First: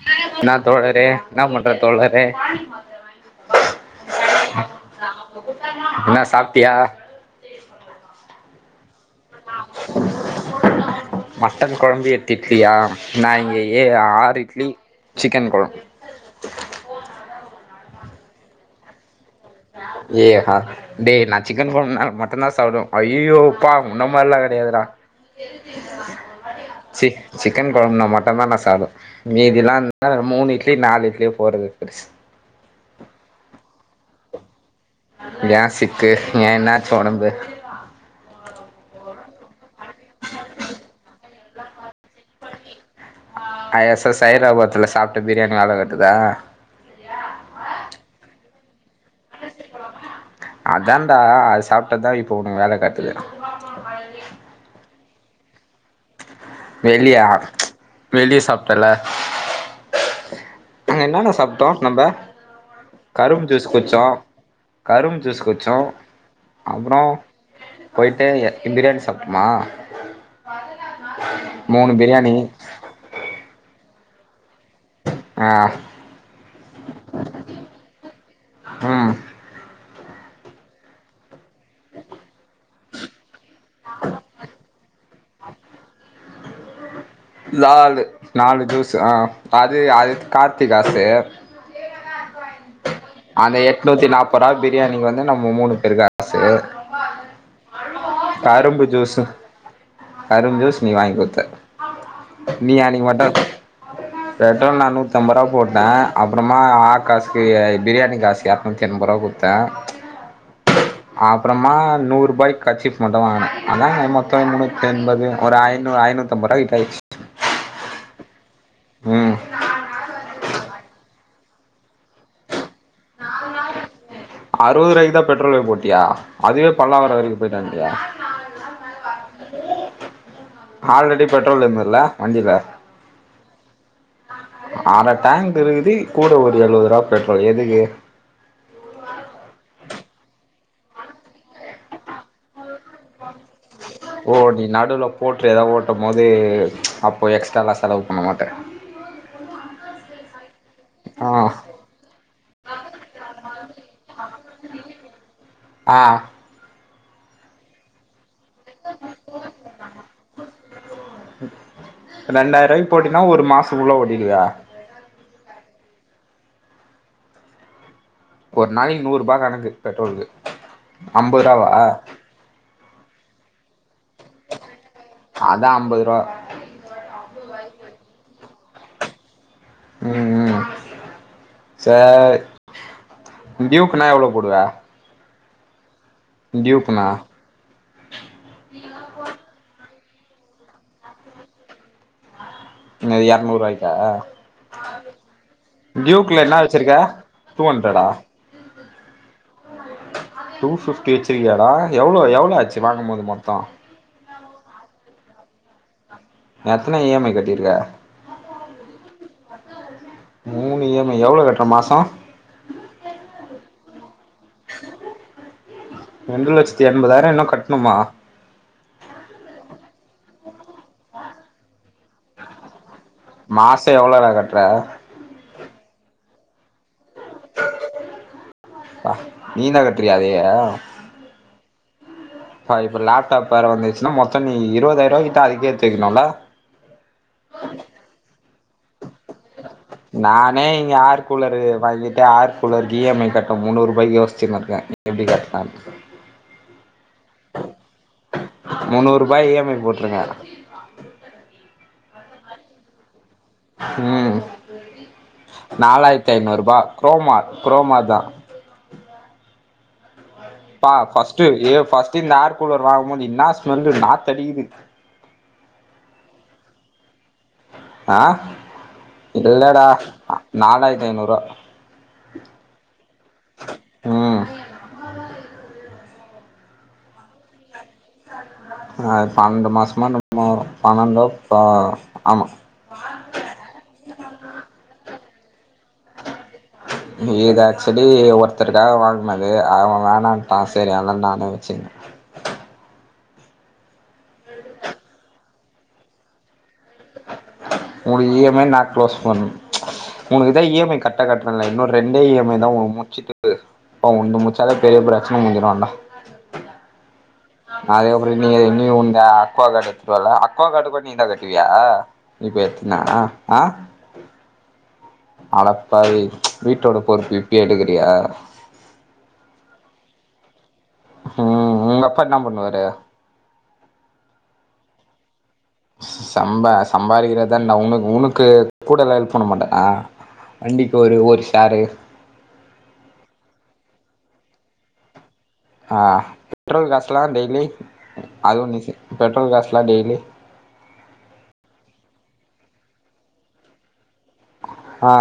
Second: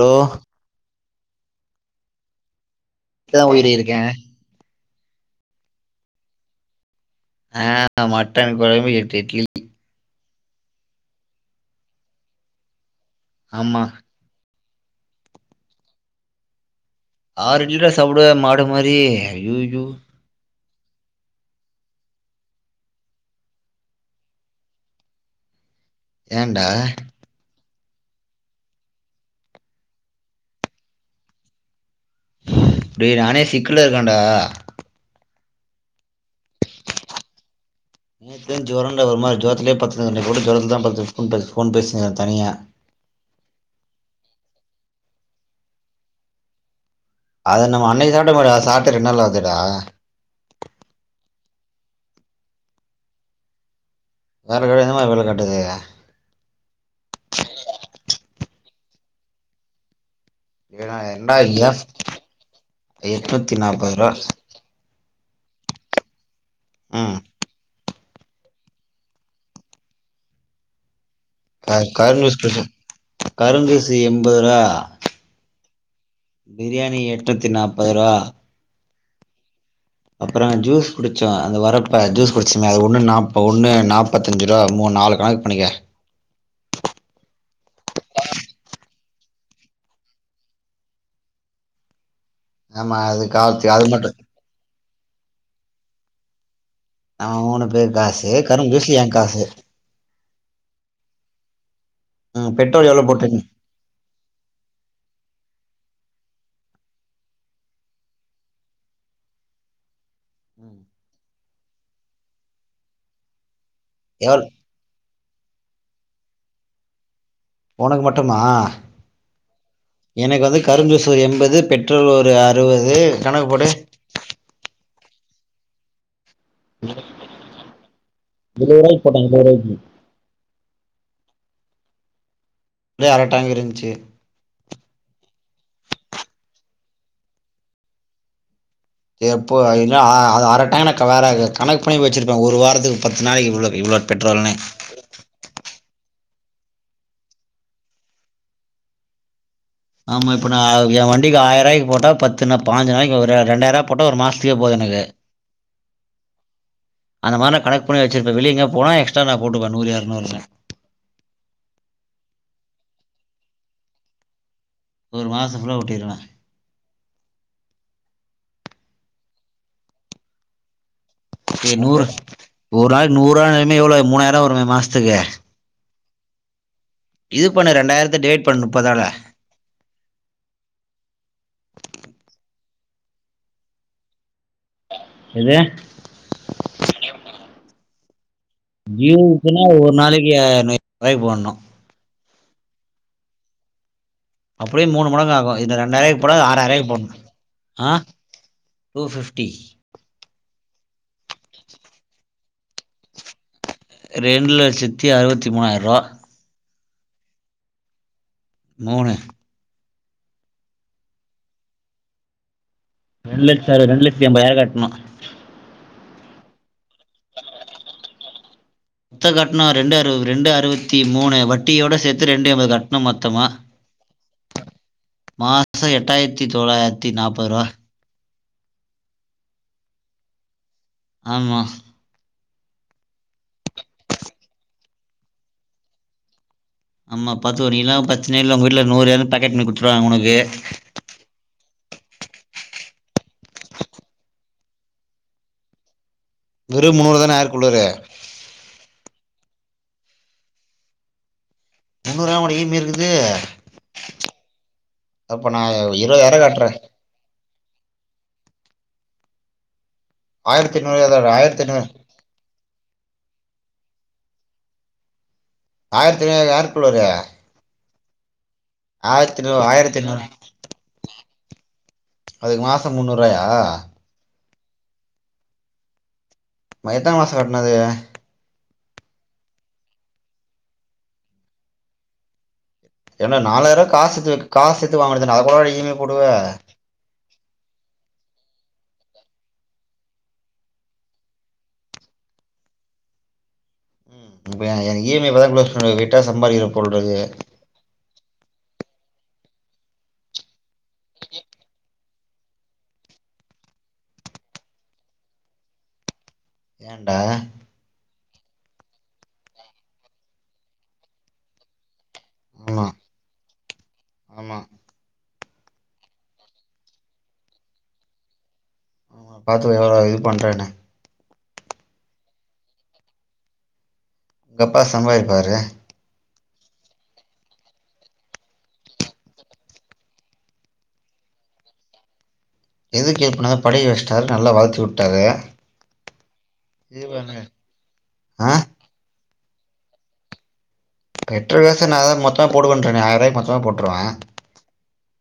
Hello என்னா தோழரே என்னா பண்றே தோழரே இப்பதா உயிரி இருக்கேன் என்னா சாப்ட்டியா அ மட்டன் கொழம்பு எட்டு இட்லி மட்டன் கொழம்பு எட்டு இட்லியா நான் இங்க ஆமா ஏ ஆறு இட்லி சிக்கன் கொழம்பு ஆறு இட்லியா சாப்டுவே மாடு மாரி அய்யய்யோ ஏ ஹா டேய் நான் சிக்கன் கொழம்புன்னா மட்டன் தா சாப்பிடுவே அய்யய்யோ அப்பா உன்ன மாரில்லா கெடையாதுடா ஏன்டா சே சிக்கன் கொழம்புன்னா மட்டுந்தா நா சாப்டுவே மீதில்லா இருந்தா மூணு இட்லி நாலு இட்லியோ போறது பெருசு டேய் நானே சிக்குல இருக்கன்டா ஏன் சிக்கு ஏன் என்னாச்சு ஒடம்பு நேத்துல இருந்து ஜொரன்டா ஒரு மாரி ஜொரத்துலயே பத்துனுருக்கேன்டா இப்ப கூட ஜொரத்தில தா படுத்துன்டு ஃபோன் பேச ஃபோன் பேசினுருக்கே தனியா ஐ எஸ் எஸ் சைராபாத்துல சாப்பிட்ட பிரியாணி வேல காட்டுதா அது நம்ம அன்னைக்கு சாப்பிட்ட மாதிரி அத சாப்ட்டே ரெண்டு நாள் ஆவுதேடா அதான்டா அது சாப்ட்டது தா இப்போ உனக்கு வேல காட்டுது வேற வீடுங்கலா எப்டி கட்டுதீங்க வெளியா வெளிய சாப்டல ஏடா அங்க என்னன்ன என்னடா சாப்ட்டோ எஃப் நம்ம கரும்பு எட்நூத்தி ஜூஸ் நாப்பது குட்ச்சோ ரூவா கரும்பு ஜூசு குட்ச்சோ அப்புறோ ம் பொயி்ட்டு எ பிரியாணி சாப்ட்டமா க மூணு கரும்பு பிரியாணி ஜூஸ் குடிச்சோ கரும்பு ஜூசு எம்பது ருவா ஆ பிரியாணி எட்நூத்தி நாப்பது ரூவா ம் அப்புறோ ஜூஸ் குடிச்சோ அந்த வரப்ப ஜூஸ் குடிச்சமே அது ஒன்னு நாப் ஒன்னு நாப்பத்தஞ்சு ரூவா மூணு நாலு கணக்கு பண்ணிக்க நாலு நாலு ஜூசு அ அது அது கார்த்தி காசு ஆமா அது அந்த காசு அது எட்நூத்தி மட்டு நாப்பதா பிரியாணிக்கு வந்து நம்ம மூணு பேரு காசு நம்ப மூணு பேரு காசு கரும்பு ஜூசு ஏன் காசு கரும்பு ஜூஸ் நீ வாங்கி குடுத்த ம் பெட்ரோல் எவ்ளோ போட்டுருக்கிங்க அவனா பெட்ரோல் நா நூத்தம்பது ரூவா போட்ட அப்புறமா ஆகாசுக்கு பிரியாணி காசுக்கு இரநூத்தி என்பது ரூவா கொடுத்தே அப்புறமா நூறு ரூபாய்க்கு கர்ச்சிஃப் மட்டும் வாங்னே அதா மொத்தோ எவள் முந்நூத் என்பது ஒரு ஐநூறு ஐநூத்திஅம்பது ருவாகிட்ட ஆயிருச்சு உனக்கு மட்டுமா ம் எனக்கு வந்து கரும்பு ஜூசுல என்பது பெட் ரோல் ஒரு அருவது கணக்குபோடு அருவது ரூவாய்குதா பெட்ரோலே போட்டியா அதுவே பல்லாவரம் வரைக்கு பெயிட்டு வந்ட்டியா எழுவது ரூபாய்க்கு போட்டே எழுவது ரூபாய்க்கு ஆல்ரெடி பெட்ரோல் இருந்ததுல வண்டில இதே அரட்டேங்கு இருந்துச்சு அற டேங்க் இருக்குது கூட ஒரு எழுவது ரூபா பெட்ரோல் எதுக்கு எப்போ அது என்ன அ அது அரட்டேங்குன்னா கலராகு கணக்கு பண்ணி வச்சிருப்பே ஒரு வாரத்துக்கு பத்து நாளைக்கி இவ்ளவு ஓ நீ நடுலப் ஓட்டுற எதாது ஓட்டும் போது அப்போ எக்ஸ்ட்ராலா செலவு பண்ண மாட்ட ஆமாம் இப்போ நா என் வண்டிக்கு ஆயிரரூபாய்க்கு போட்டா பத்து என்ன பதுனஞ்சி நாளைக்கி ஒரு ரெண்டாயிரரூபாய்கு போட்டா ஒரு மாஸ்த்துக்கே போது எனக்கு அ அந்த மாரி நா கணக்கு பண்ணி வச்சிருப்பே வெளிய எங்கயாது போனா எக்ஸ்ட்டா நா போட்டுப்ப நூறு எரநூறுனு ரெண்டாயிர ரூவாய்க்கு போட்டினா ஒரு மாசோ ஃபுல்லா ஓட்டிருவியா ஒரு மாச ஃபுல்லா ஓட்டிருவ ஒரு நாளைக்கு நூற் ரூபா கணக்கு பெட்ரோலுக்கு அம்ப ஏ நூறு ஒரு ஆள்க் நூற் ரூவானாலுமே எவ்ளோ மூணாயிரூவா வருமே மாசத்துக்கு அதா அம்பது ரூவா இது பண்ணு ரெண்டாயிரத்த டிவைட் பண்ணு முப்பதால ம் ம் சேரி டியூக்குனா எவ்ளோ போடுவ எது டியுக்குனா டியுவுக்குனா ஒரு நாளைக்கு அ [inaudible] ய்க்கு போடணு எனது எரநூறுவாய்க்கா அப்டியே மூணு மடங்கு ஆகு இது ரெண்டாயிரவாய்க்கு போட்டா டியூக்ல அது என்ன ஆறாயிரவாய்க்கு வச்சிருக்க போடணு டூ ஆ ஹண்ட்ரடா டூ ஃபிப்டி டூ பிப்டி வச்சிருக்கியாடா எவ்ளோ எவ்ளோ ஆச்சு வாங்கும் போது மொத்தோ ரெண்டு லட்சத்தி அறுவத்தி மூணாயிரூபா எத்தன இ எம் ஐ கட்டிருக்க மூணு மூணு இ எம் ஐ எவ்ளோ கட்ற மாசோ ரெண்டு லட்ச அறுபதா ரெண்டு லட்சத்தி எம்பதாயிரோ கட்நோ ரெண்டு லட்சத்தி எண்பதாயிரோ இன்னு கட்ணுமா மொத்த கட்ணோ ரெண்டு அறுவ ரெண்டு அறுவத்தி மூணு வட்டியோட சேத்து ரெண்டு இர்வது கட்டநோ மொத் மாசோ எவ்ளோலா கட்ற மாசோ எட்டாயிரத்தி தொள்ளாயிரத்தி நாப்பது ரூவா அ நீதா கட்றியா அதயே ஆமா பா இப்ப லேப்டாப் வேற வந்துச்சுன்னா மொத்தோ நீ இருபதாயிர ரூபா கிட்ட அதுகே எடுத்து வைக்கணுல ஆமா பாத்து நீ எல்லா பிரச்சனயே இல்ல உங்க வீட்ல நூறு எர நூறு பேக்கட் மணி குடுத்துருவாங்க உனக்கு எ யாரு கூலரு வாங்கிட்டு ஆர் கூலருக்கு இ எம் ஐ கட்னு முந்நூறு ரூபாய்க்கு யோசுச்சுனு இருக்கே எப்டி கட்டலான் வெறு முந்நூறு தான ஏர் கூலரு முன்னூறு ரூபாய் இ எம் ஐ போட்ருக்கே முன்னூறு லாமா டா இ எம் ஐ இருக்குது ம் அப்ப நா நாலாயிரத்தி இருவதாயிரோ ஐந்நூறு கட்றே ரூபா குரோமா குரோமா தா ஆயிரத்தி பா ஐநூறு ஃபர்ஸ்டு ஆயிரத்தி ஏ ஐநூறு ஃபர்ஸ்டு இந்த ஏர் கூலர் வாங்கும்போது என்ன ஸ்மெல்லு நாத்தொ அடிக்குது ஆயிரத்தி [unintelligible] ஏர்கூலரு அ ஐநூறு இல்லடா ஆயிரத்தி ஐநூறு நாலாயிரத்தி ஐநூறுவா அதுக்கு மாசம் முன்னூறு ரூபாயா ம் ம எத்தன மாசோ கட்டனு அது அ பன்னெண்டு மாசமோ முப் [inaudible] வரும் பன்னெண்டோ ப ஆமா ஏண்டா நாலாயிரோரூவா காசு சேத்து காசு சேத்து வாங்க வேண்டியது தான டா அத கூடவா டா இ எம் ஐ போடுவ ஹ இது ஆக்சுவலி ஒருத்தருக்காக வாங்னது அவ வேணான்ட்டான் சேரி அதா நானே வச்சுக்கிட்டே ம். இப்ப எ எ இ எம் ஐ இப்பதா குளோஸ் பண்றது விட்டா சம்பாரிக்ற போடுறது உங்க இ எம் ஐ நா களோஸ் பண்ணு உனக்குதா இ எம் ஐ கரெக்ட் கட்ரன்ல இன்னு ரெண் டு இ எம் ஐ தா ஒ முடிச்சுட்டு இருக்கு அத ஒனு முடிச்சாத பெரிய பிரச்சன முடிஞ்சுடு அதா ஏண்டா அது அப்பறம் நீ நீ உந்து அக்வா கார்டு எத்துருவல அக்வா க்காட் கூட நீ தான் கட்டுவியா இப்ப ஆமா எத்தன ஆ ஆமா அட பாவி வீட்டோட பொறுப்பு இப்பயே எடுக்கறயா பார்த்துகோ எவ்ளோ இது பண்ணுறேண்ணு ம் ம் உங்க அப்பா என்ன பண்ணுவாரு எங்கப்பா சம்பாரிப்பாரு சம்பா சம்பாதிக்கிறதான் உன உனக்கு கூடலாம் ஹெல்ப் பண்ண மாட்டாரா வண்டிக்கு ஒரு ஒரு ஷேரு எதுக்கு ஹெல்ப்பணு படிக்க வச்சுடாரு நல்லா வளத்து வுட்டாரு ஆ பெட்ரோல் காஸ்ல்லாம் டெய்லி ஆ அதுவும் நீ பெட்ரோல் காசெல்லாம் டெய்லி பெட்ரோல் காச நான் தான் மொத்தமா போடுவென்றனே ஆய்ரூபாய்கு மொத்தமா போட்டுருவேன் ஆ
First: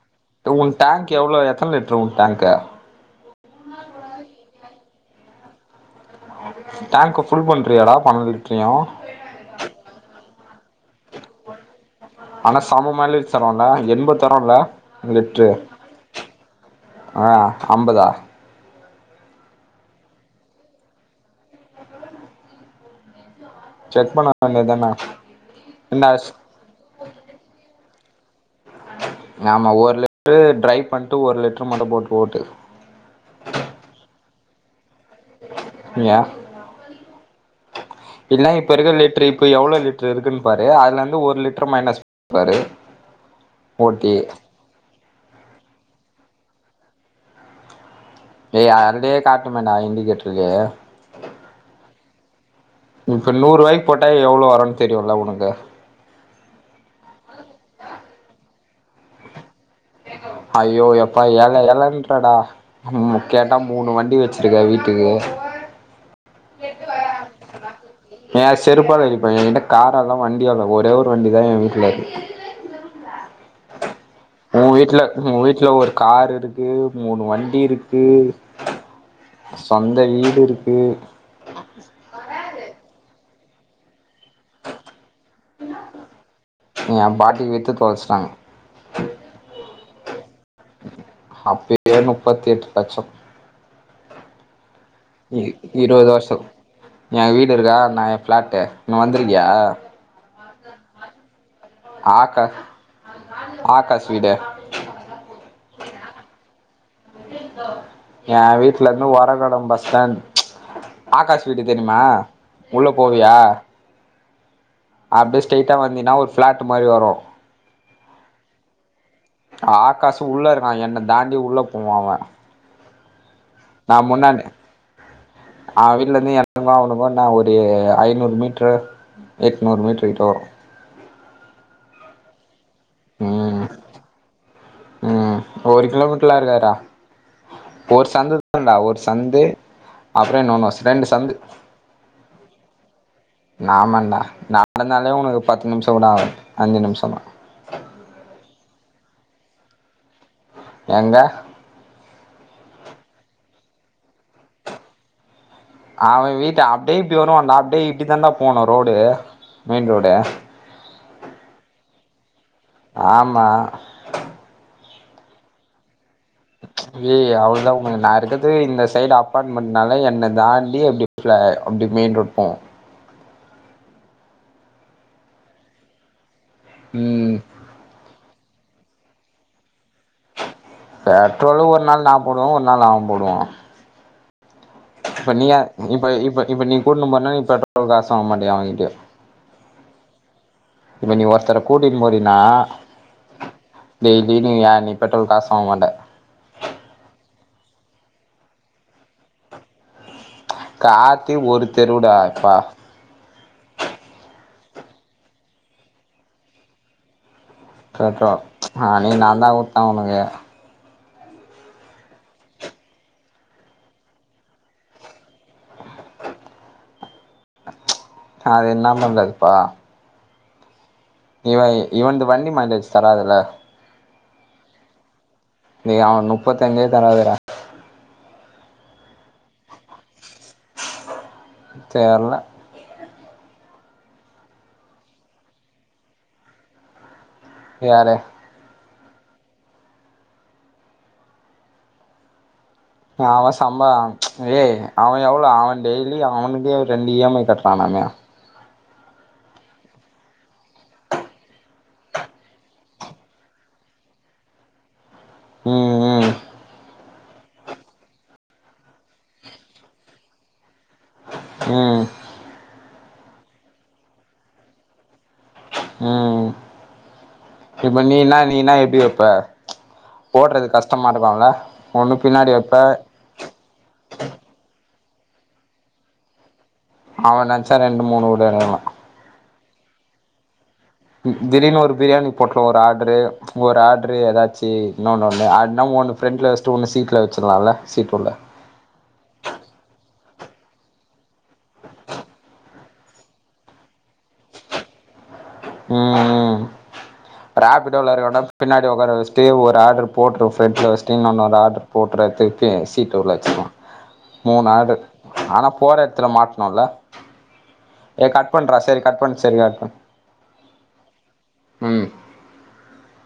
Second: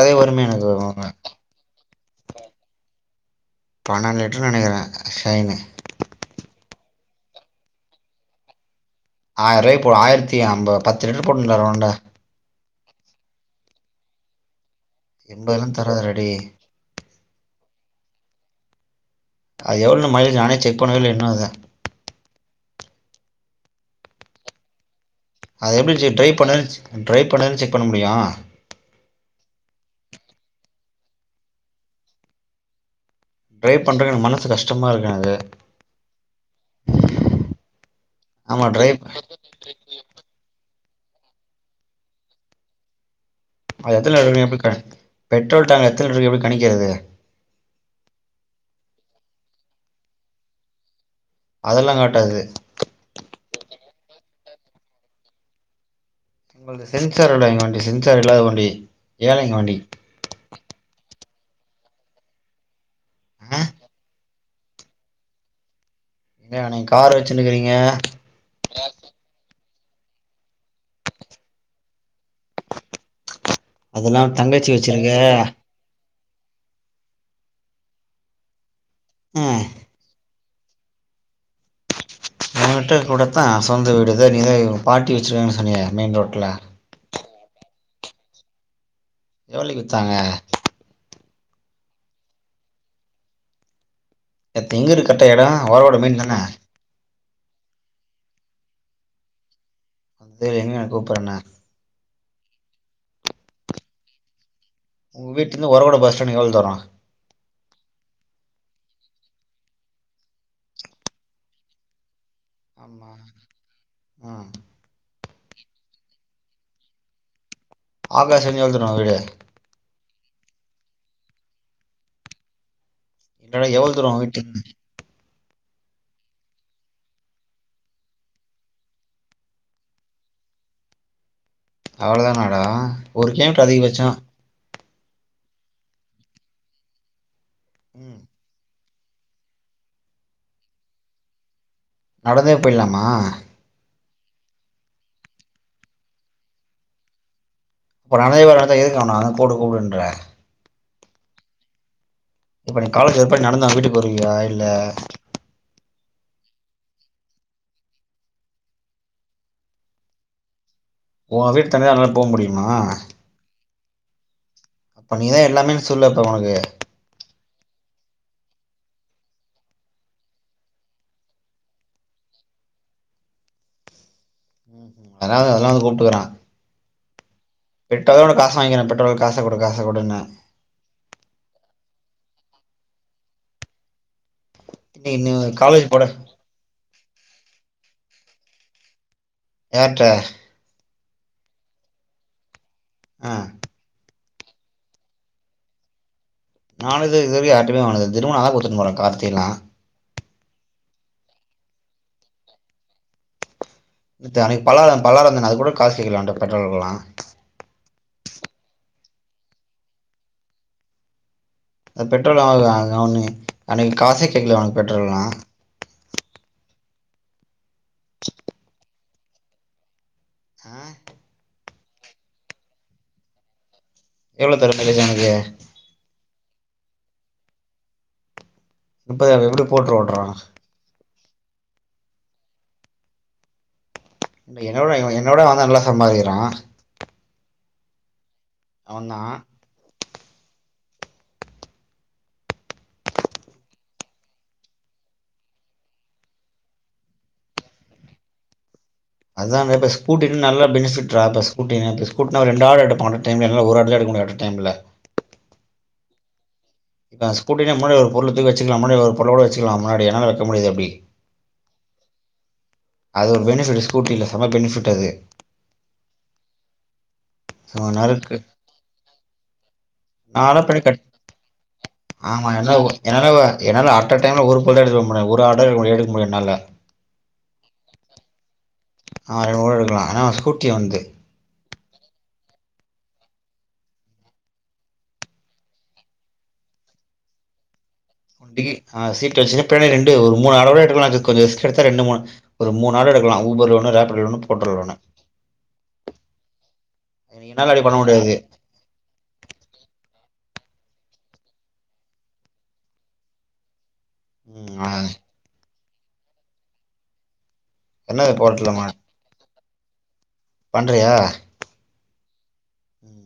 அதே வருமே எனக்கு உன் அ டேங்க் எவ்ளோ எத்தன லிட்டரு உன் டேங்க்கு பண்நென்டு லிட்டர்னு நினைக்கிறேன் ஷைனு டேங்க்க ஃபுல் பண்றியாடா பன்நண்டு லிட்டர்யும் ஆயிரம் ரூவாய்கு போடு ஆயிரத்தி ஐம்ப பத்து லிட்டர் போடுன்ருவ ரவுண்ட ஆனா சம மைலேஜ் தரும்ல எண்பது தரும்ல லிட்ரு எண்பதுலா தராதுடா டேய் ஆ அம்பதா அது எவ்ளோ மைல்லேஜு நானே செக் பண்ணவே இல இன்னும் அத செக் பண்ண வேண்டியது தானா அது எப்டி ஜு ட்ரை பண்ணா ட்ரை பண்ணாதா செக் பண்ண முடியு ஆமா ஒரு லிட்டரு ட்ரை பண்ட்டு ஒரு லிட்டரு மட்டு போட்டு ஓட்டு டிரை பண்றக்கே எனக்கு மனசு கஷ்டமா இருக்கு எனக்கு இல்லே ஆமா இப்ப இருக்க டிரைவ் லிட்ரு இப்ப எவ்ளோ லிட் டர் இருக்குன்னு பாரு அதுல இருந்து ஒரு லிட்டர் மைனஸ் பன்னி பாரு அது ஓட்டி எத்தன இருக்கு எப்டி கணி பெட்ரோல் டேங்க் எத்தனை க்கு எப்டி கணிக்கிறது ஏய் அதயே காட்டுமேன்டா இண்டிகேட்டருக்கு அதெல்லா காட்டாது இப்போ நூறுூபாய்க்கு போட்டா எவ்ளோ வருனு தெரியுல உனக்கு உனக்கு சென்சார் ஓடங்க வண்டி சென்சார் இல்லாத வண்டி ஏழைங்க வண்டி ஐய்யோ எப்பா ஏழை ஏழைன்றடா ம் கேட்டா ஆ மூணு வண்டி வச்சு இருக்க வீட்டுக்கு ஏ நீங்க கார் வச்சுனுக்கிறீங்க ஏ செருப்பால அடிப்பே என்கிட்ட கார்லா இல்ல வண்டியு இல்ல ஒரே ஒரு வண்டிதா ஏ வீட்ல இருக்கு அதெல்லா ஒ தங்கச்சி வீட்ல வச்சிருக்க உங்க வீட்ல ஒரு கார் இருக்கு மூணு வண்டி இருக்கு ம் சொந்த வீடு இருக்கு ஒ கிட்ட கூட தா சொந்த வீடு நீ தா பாட்டி வச்சுருக்காங்கன்னு சொன்னியே மெயின் ரோட்ல ஏ பாட்டி வித்து தொலைச்சுட்டாங்க எவ்ளோய்க்கு வித்தாங்க அப்பேயே மூப்பத்தி எட்டு லட்சம் இப்ப எங்க இருக்கு கரெக்டா இடோ ஓரோட மெய்ன் தானே ஏ வீடு இருக்கா நா ஏ பிளாட்டு இங்க வந்திருக்கியா ஏ என்ன எங்கய கூப்பறேண்ண ஆக்கா ஆக்காஷ் வீடு உங்க வீட்லருந்து ஒரகட பஸ்டாண்டுக்கு எவள் துரோ ஏ வீட்டுலருந்து ஒரகடம் பஸ்டாண்ட் ஆகாஷ் வீடு தெரியுமா உள்ள ஆமா போவியா [inaudible] ம் அப்டியே ஸ்ரைட்டா வந்தீனா ஒரு ஃபிளாட்டு மாரி வரு ஆக்காஷ் இன்னோ எவ்ள தூர வீடு ஆ ஆகாஷு உள்ள இருக்கா என்ன தாண்டி உள்ள போவா அவ இன்னடா எவ்ளோ நா தூர முன்னாடி வீட்டுட்ட அவ வீட்லருந்து எனக்கு அவனுக்கு என்ன ஒரு ஐநூறு மீட்ரு எட்நூறு மீட்ரு கிட்ட வரு அவளதானடா ஒரு கே எம் அப்ப ம் அதிகபட்ச ம் ஒரு கிலோமீட்ருல இருக்காதுடா ஒரு ம் சந்துதாண்டா ஒரு ச சந்து அப்ற இன்னொன்னு ரெண்டு சந்து நடந்தே போயிட்லாமா நாமான்டா ந நடந்தாலே உனக்கு பத்து நிம்ஷ கூட ஆகாது அஞ்சு நிம்ஷந்தா ஒரு ஆளு இவன்லாத எதுக்கு அவன போடு கூப்டுன்ற எங்க இப்ப நீ காலேஜ் எப்புடி நடந்து அவ்ங்க வீட்டுக்கு போய்ருவியா இல்ல அவ வீட்டு அப்டியே இப்டி வருவான்டா அப்படியே இப்டிதான்டா போணு ரோடு மெயின் ரோடு ஓ வீட்ட தாண்டிதா அவ போக முடியுமா ஆமா அப்ப நீதா எல்லாமேன் சொல்லு அப்ப அவனுக்கு ஏய் அவ்ளதா உனக்கு நா இருக்கது இந்த சைடு அப்பார்ட்மெண்ட்னால என்ன தாண்டி இப்டி ட்ற அப்டி மெயின் ரோட் போவா அதாவ்து அதெல்லா வந்து கூப்ட்டுக்குறா ம் விட்டதோட காச வாங்கிறா பெட்ரோலுக்கு காச குடு காச குடுன்னு பெட்ரோலு ஒரு நாள் நா போடுவே ஒரு நாள் அவ போடுவா இப்ப நீ யா இப்ப இப்ப இப்ப நீ கூட்னும் போனா நீ பெட்ரோல்க்கு காசு வாங்க மாட்டியா அவங்கிட்டயு யார்ட்ட இப்ப நீ ஒருத்தர கூட்டினு போறினா ஆ டெய்லி நீ யார் நீ பெட்ரோல்க்கு காசு வாங்க மாட்ட நா இது இதுவரைக்கு யார்ட்டயுமே வாங்குனது இல்ல திரும்ப நா தா கூட்டுனு போறே கார்த்தியலா கார்த்தி ஒரு தெருவுடா எப்பா இது அன்னைக்கு பல்லாவர பல்லாவர வந்தனே அதுக்கு கூட காசு கேக்கல அவன்ட்ட பெட்ரோலுக்குலா காக்கா அன்னைக்கு நாந்தா குட்தே அவனுக்கு அ பெட்ரோல் அவனுக்கா அவனு அன்னைக்கு காசே கேக்கலயே அவனுக்கு பெட்ரோல்லா அது என்னா பண்றதுப்பா ஆஹ்ன் இவை இவன்ந்து வண்டி மைலேஜ் தராதுல்ல எவ்ளோ தருது மைலேஜ் உனக்கு டே அவனுக்கு நுப்பத்தஞ்சே தராதுடா நுப்பதா அவ எப்டி போட்டு ஓட்றா தெர்ல இல்ல என்னோட என்னோட அவதா நல்லா சம்பாறிகிறா யாரு அவ தா அவ சம்பா ஏ அவ எவ்ளோ அவ டெய்லி அவனுகே ரெண்டு இ எம் ஐ கட்றானாமே அத தா இப்ப ஸூகூடினா நல்லஞ பெனிஃபிட்ரா இப்ப ஸூகூடினா இப்ப ஸூகூடினா ஒரு ரெண்டு ஆயிர எடுபா அட்ட டயதுல என்னால ஒரு ஆர்ட தா எடுக முடியு அட்ட டைம்ல ம் ம் இப்ப ஸ்கூட்டின முன்னாடி ஒரு பொருள தூக்கி வச்ச கலா முன்னாடி ஒரு பொருளகூட வச்சுகலா முன்னாடி என்னால வைக்க முடியாது அப்டி ஆ அது ஒரு பெனிஃபிட் ஸ்கூட்டில செம பெனிஃபிட் அது ம் ஸோ இப்ப நறுக்கு நீனா நீனா எப்டி வப்ப நானும் ஓட்றது பண்ணி கட் கஷ்டமா மாறலா ஒண்ணு பின்னாடி வப்ப என்னால அட்ட டைம்ல ஒரு பொருள்தா எடுக்க முடியும் ஒரு ஆர்டர் ஒன் எடுக்க முடியும் என்னால அவ நெனசா ரெண்டு மூணு கூட எடுக்கலா ஆ ரெண்டு கூட எடுக்கலா ஏனா ஸ்கூட்டி அவனுது திடீர்னு ஒரு பிரியாணி பொட்டல ஒரு ஆர்ரு ஒரு ஆர்டரு ஏதாச்சு இன்னொனு ஒன்னு இன்ன ஓன்னு ஃப்ரெண்ல வச்சுட்டு ஒன்னு சீட்ல வச்சிலால சீட் உள்ள டீ சீட்ல வச்சா பின்னாடி ரெண்டு ஒரு மூணு ஆர்டர் கூட எடுக்கலா ஜஸ்ட் கொஞ்சோ ரிஸ்க் எடுத்தா ரெண்டு மூணு ஒரு மூணு ஆர்டர் எடுகலா ஊபர்ல ஒன்னு ரேபிடோல ஒன்னு போர்டல ஒன்னு ம் ம் என்னால அப்டி பண்ண ரேபிடோல இருகற முடியாது விட பின்னாடி உக்கார வச்சட்டு ஒரு ஆர்டர் போட்டு ஃப்ரென்ட்ல வச்சுட்டு இன்னொன்னு ஒரு ஆர்டர் போட்டு திருபி சீட்டு உள்ள வச்சடோனு மூணு ம் ஆ ஆர்ட ஆனா போற எடத்துல மாட்னோல ஏ என்னது கட் போர்ட்டல் பண்றா ஒன்னு சேரி கட் பண்ணு சேரி கட் பண்ணு பண்றியா ம் ம்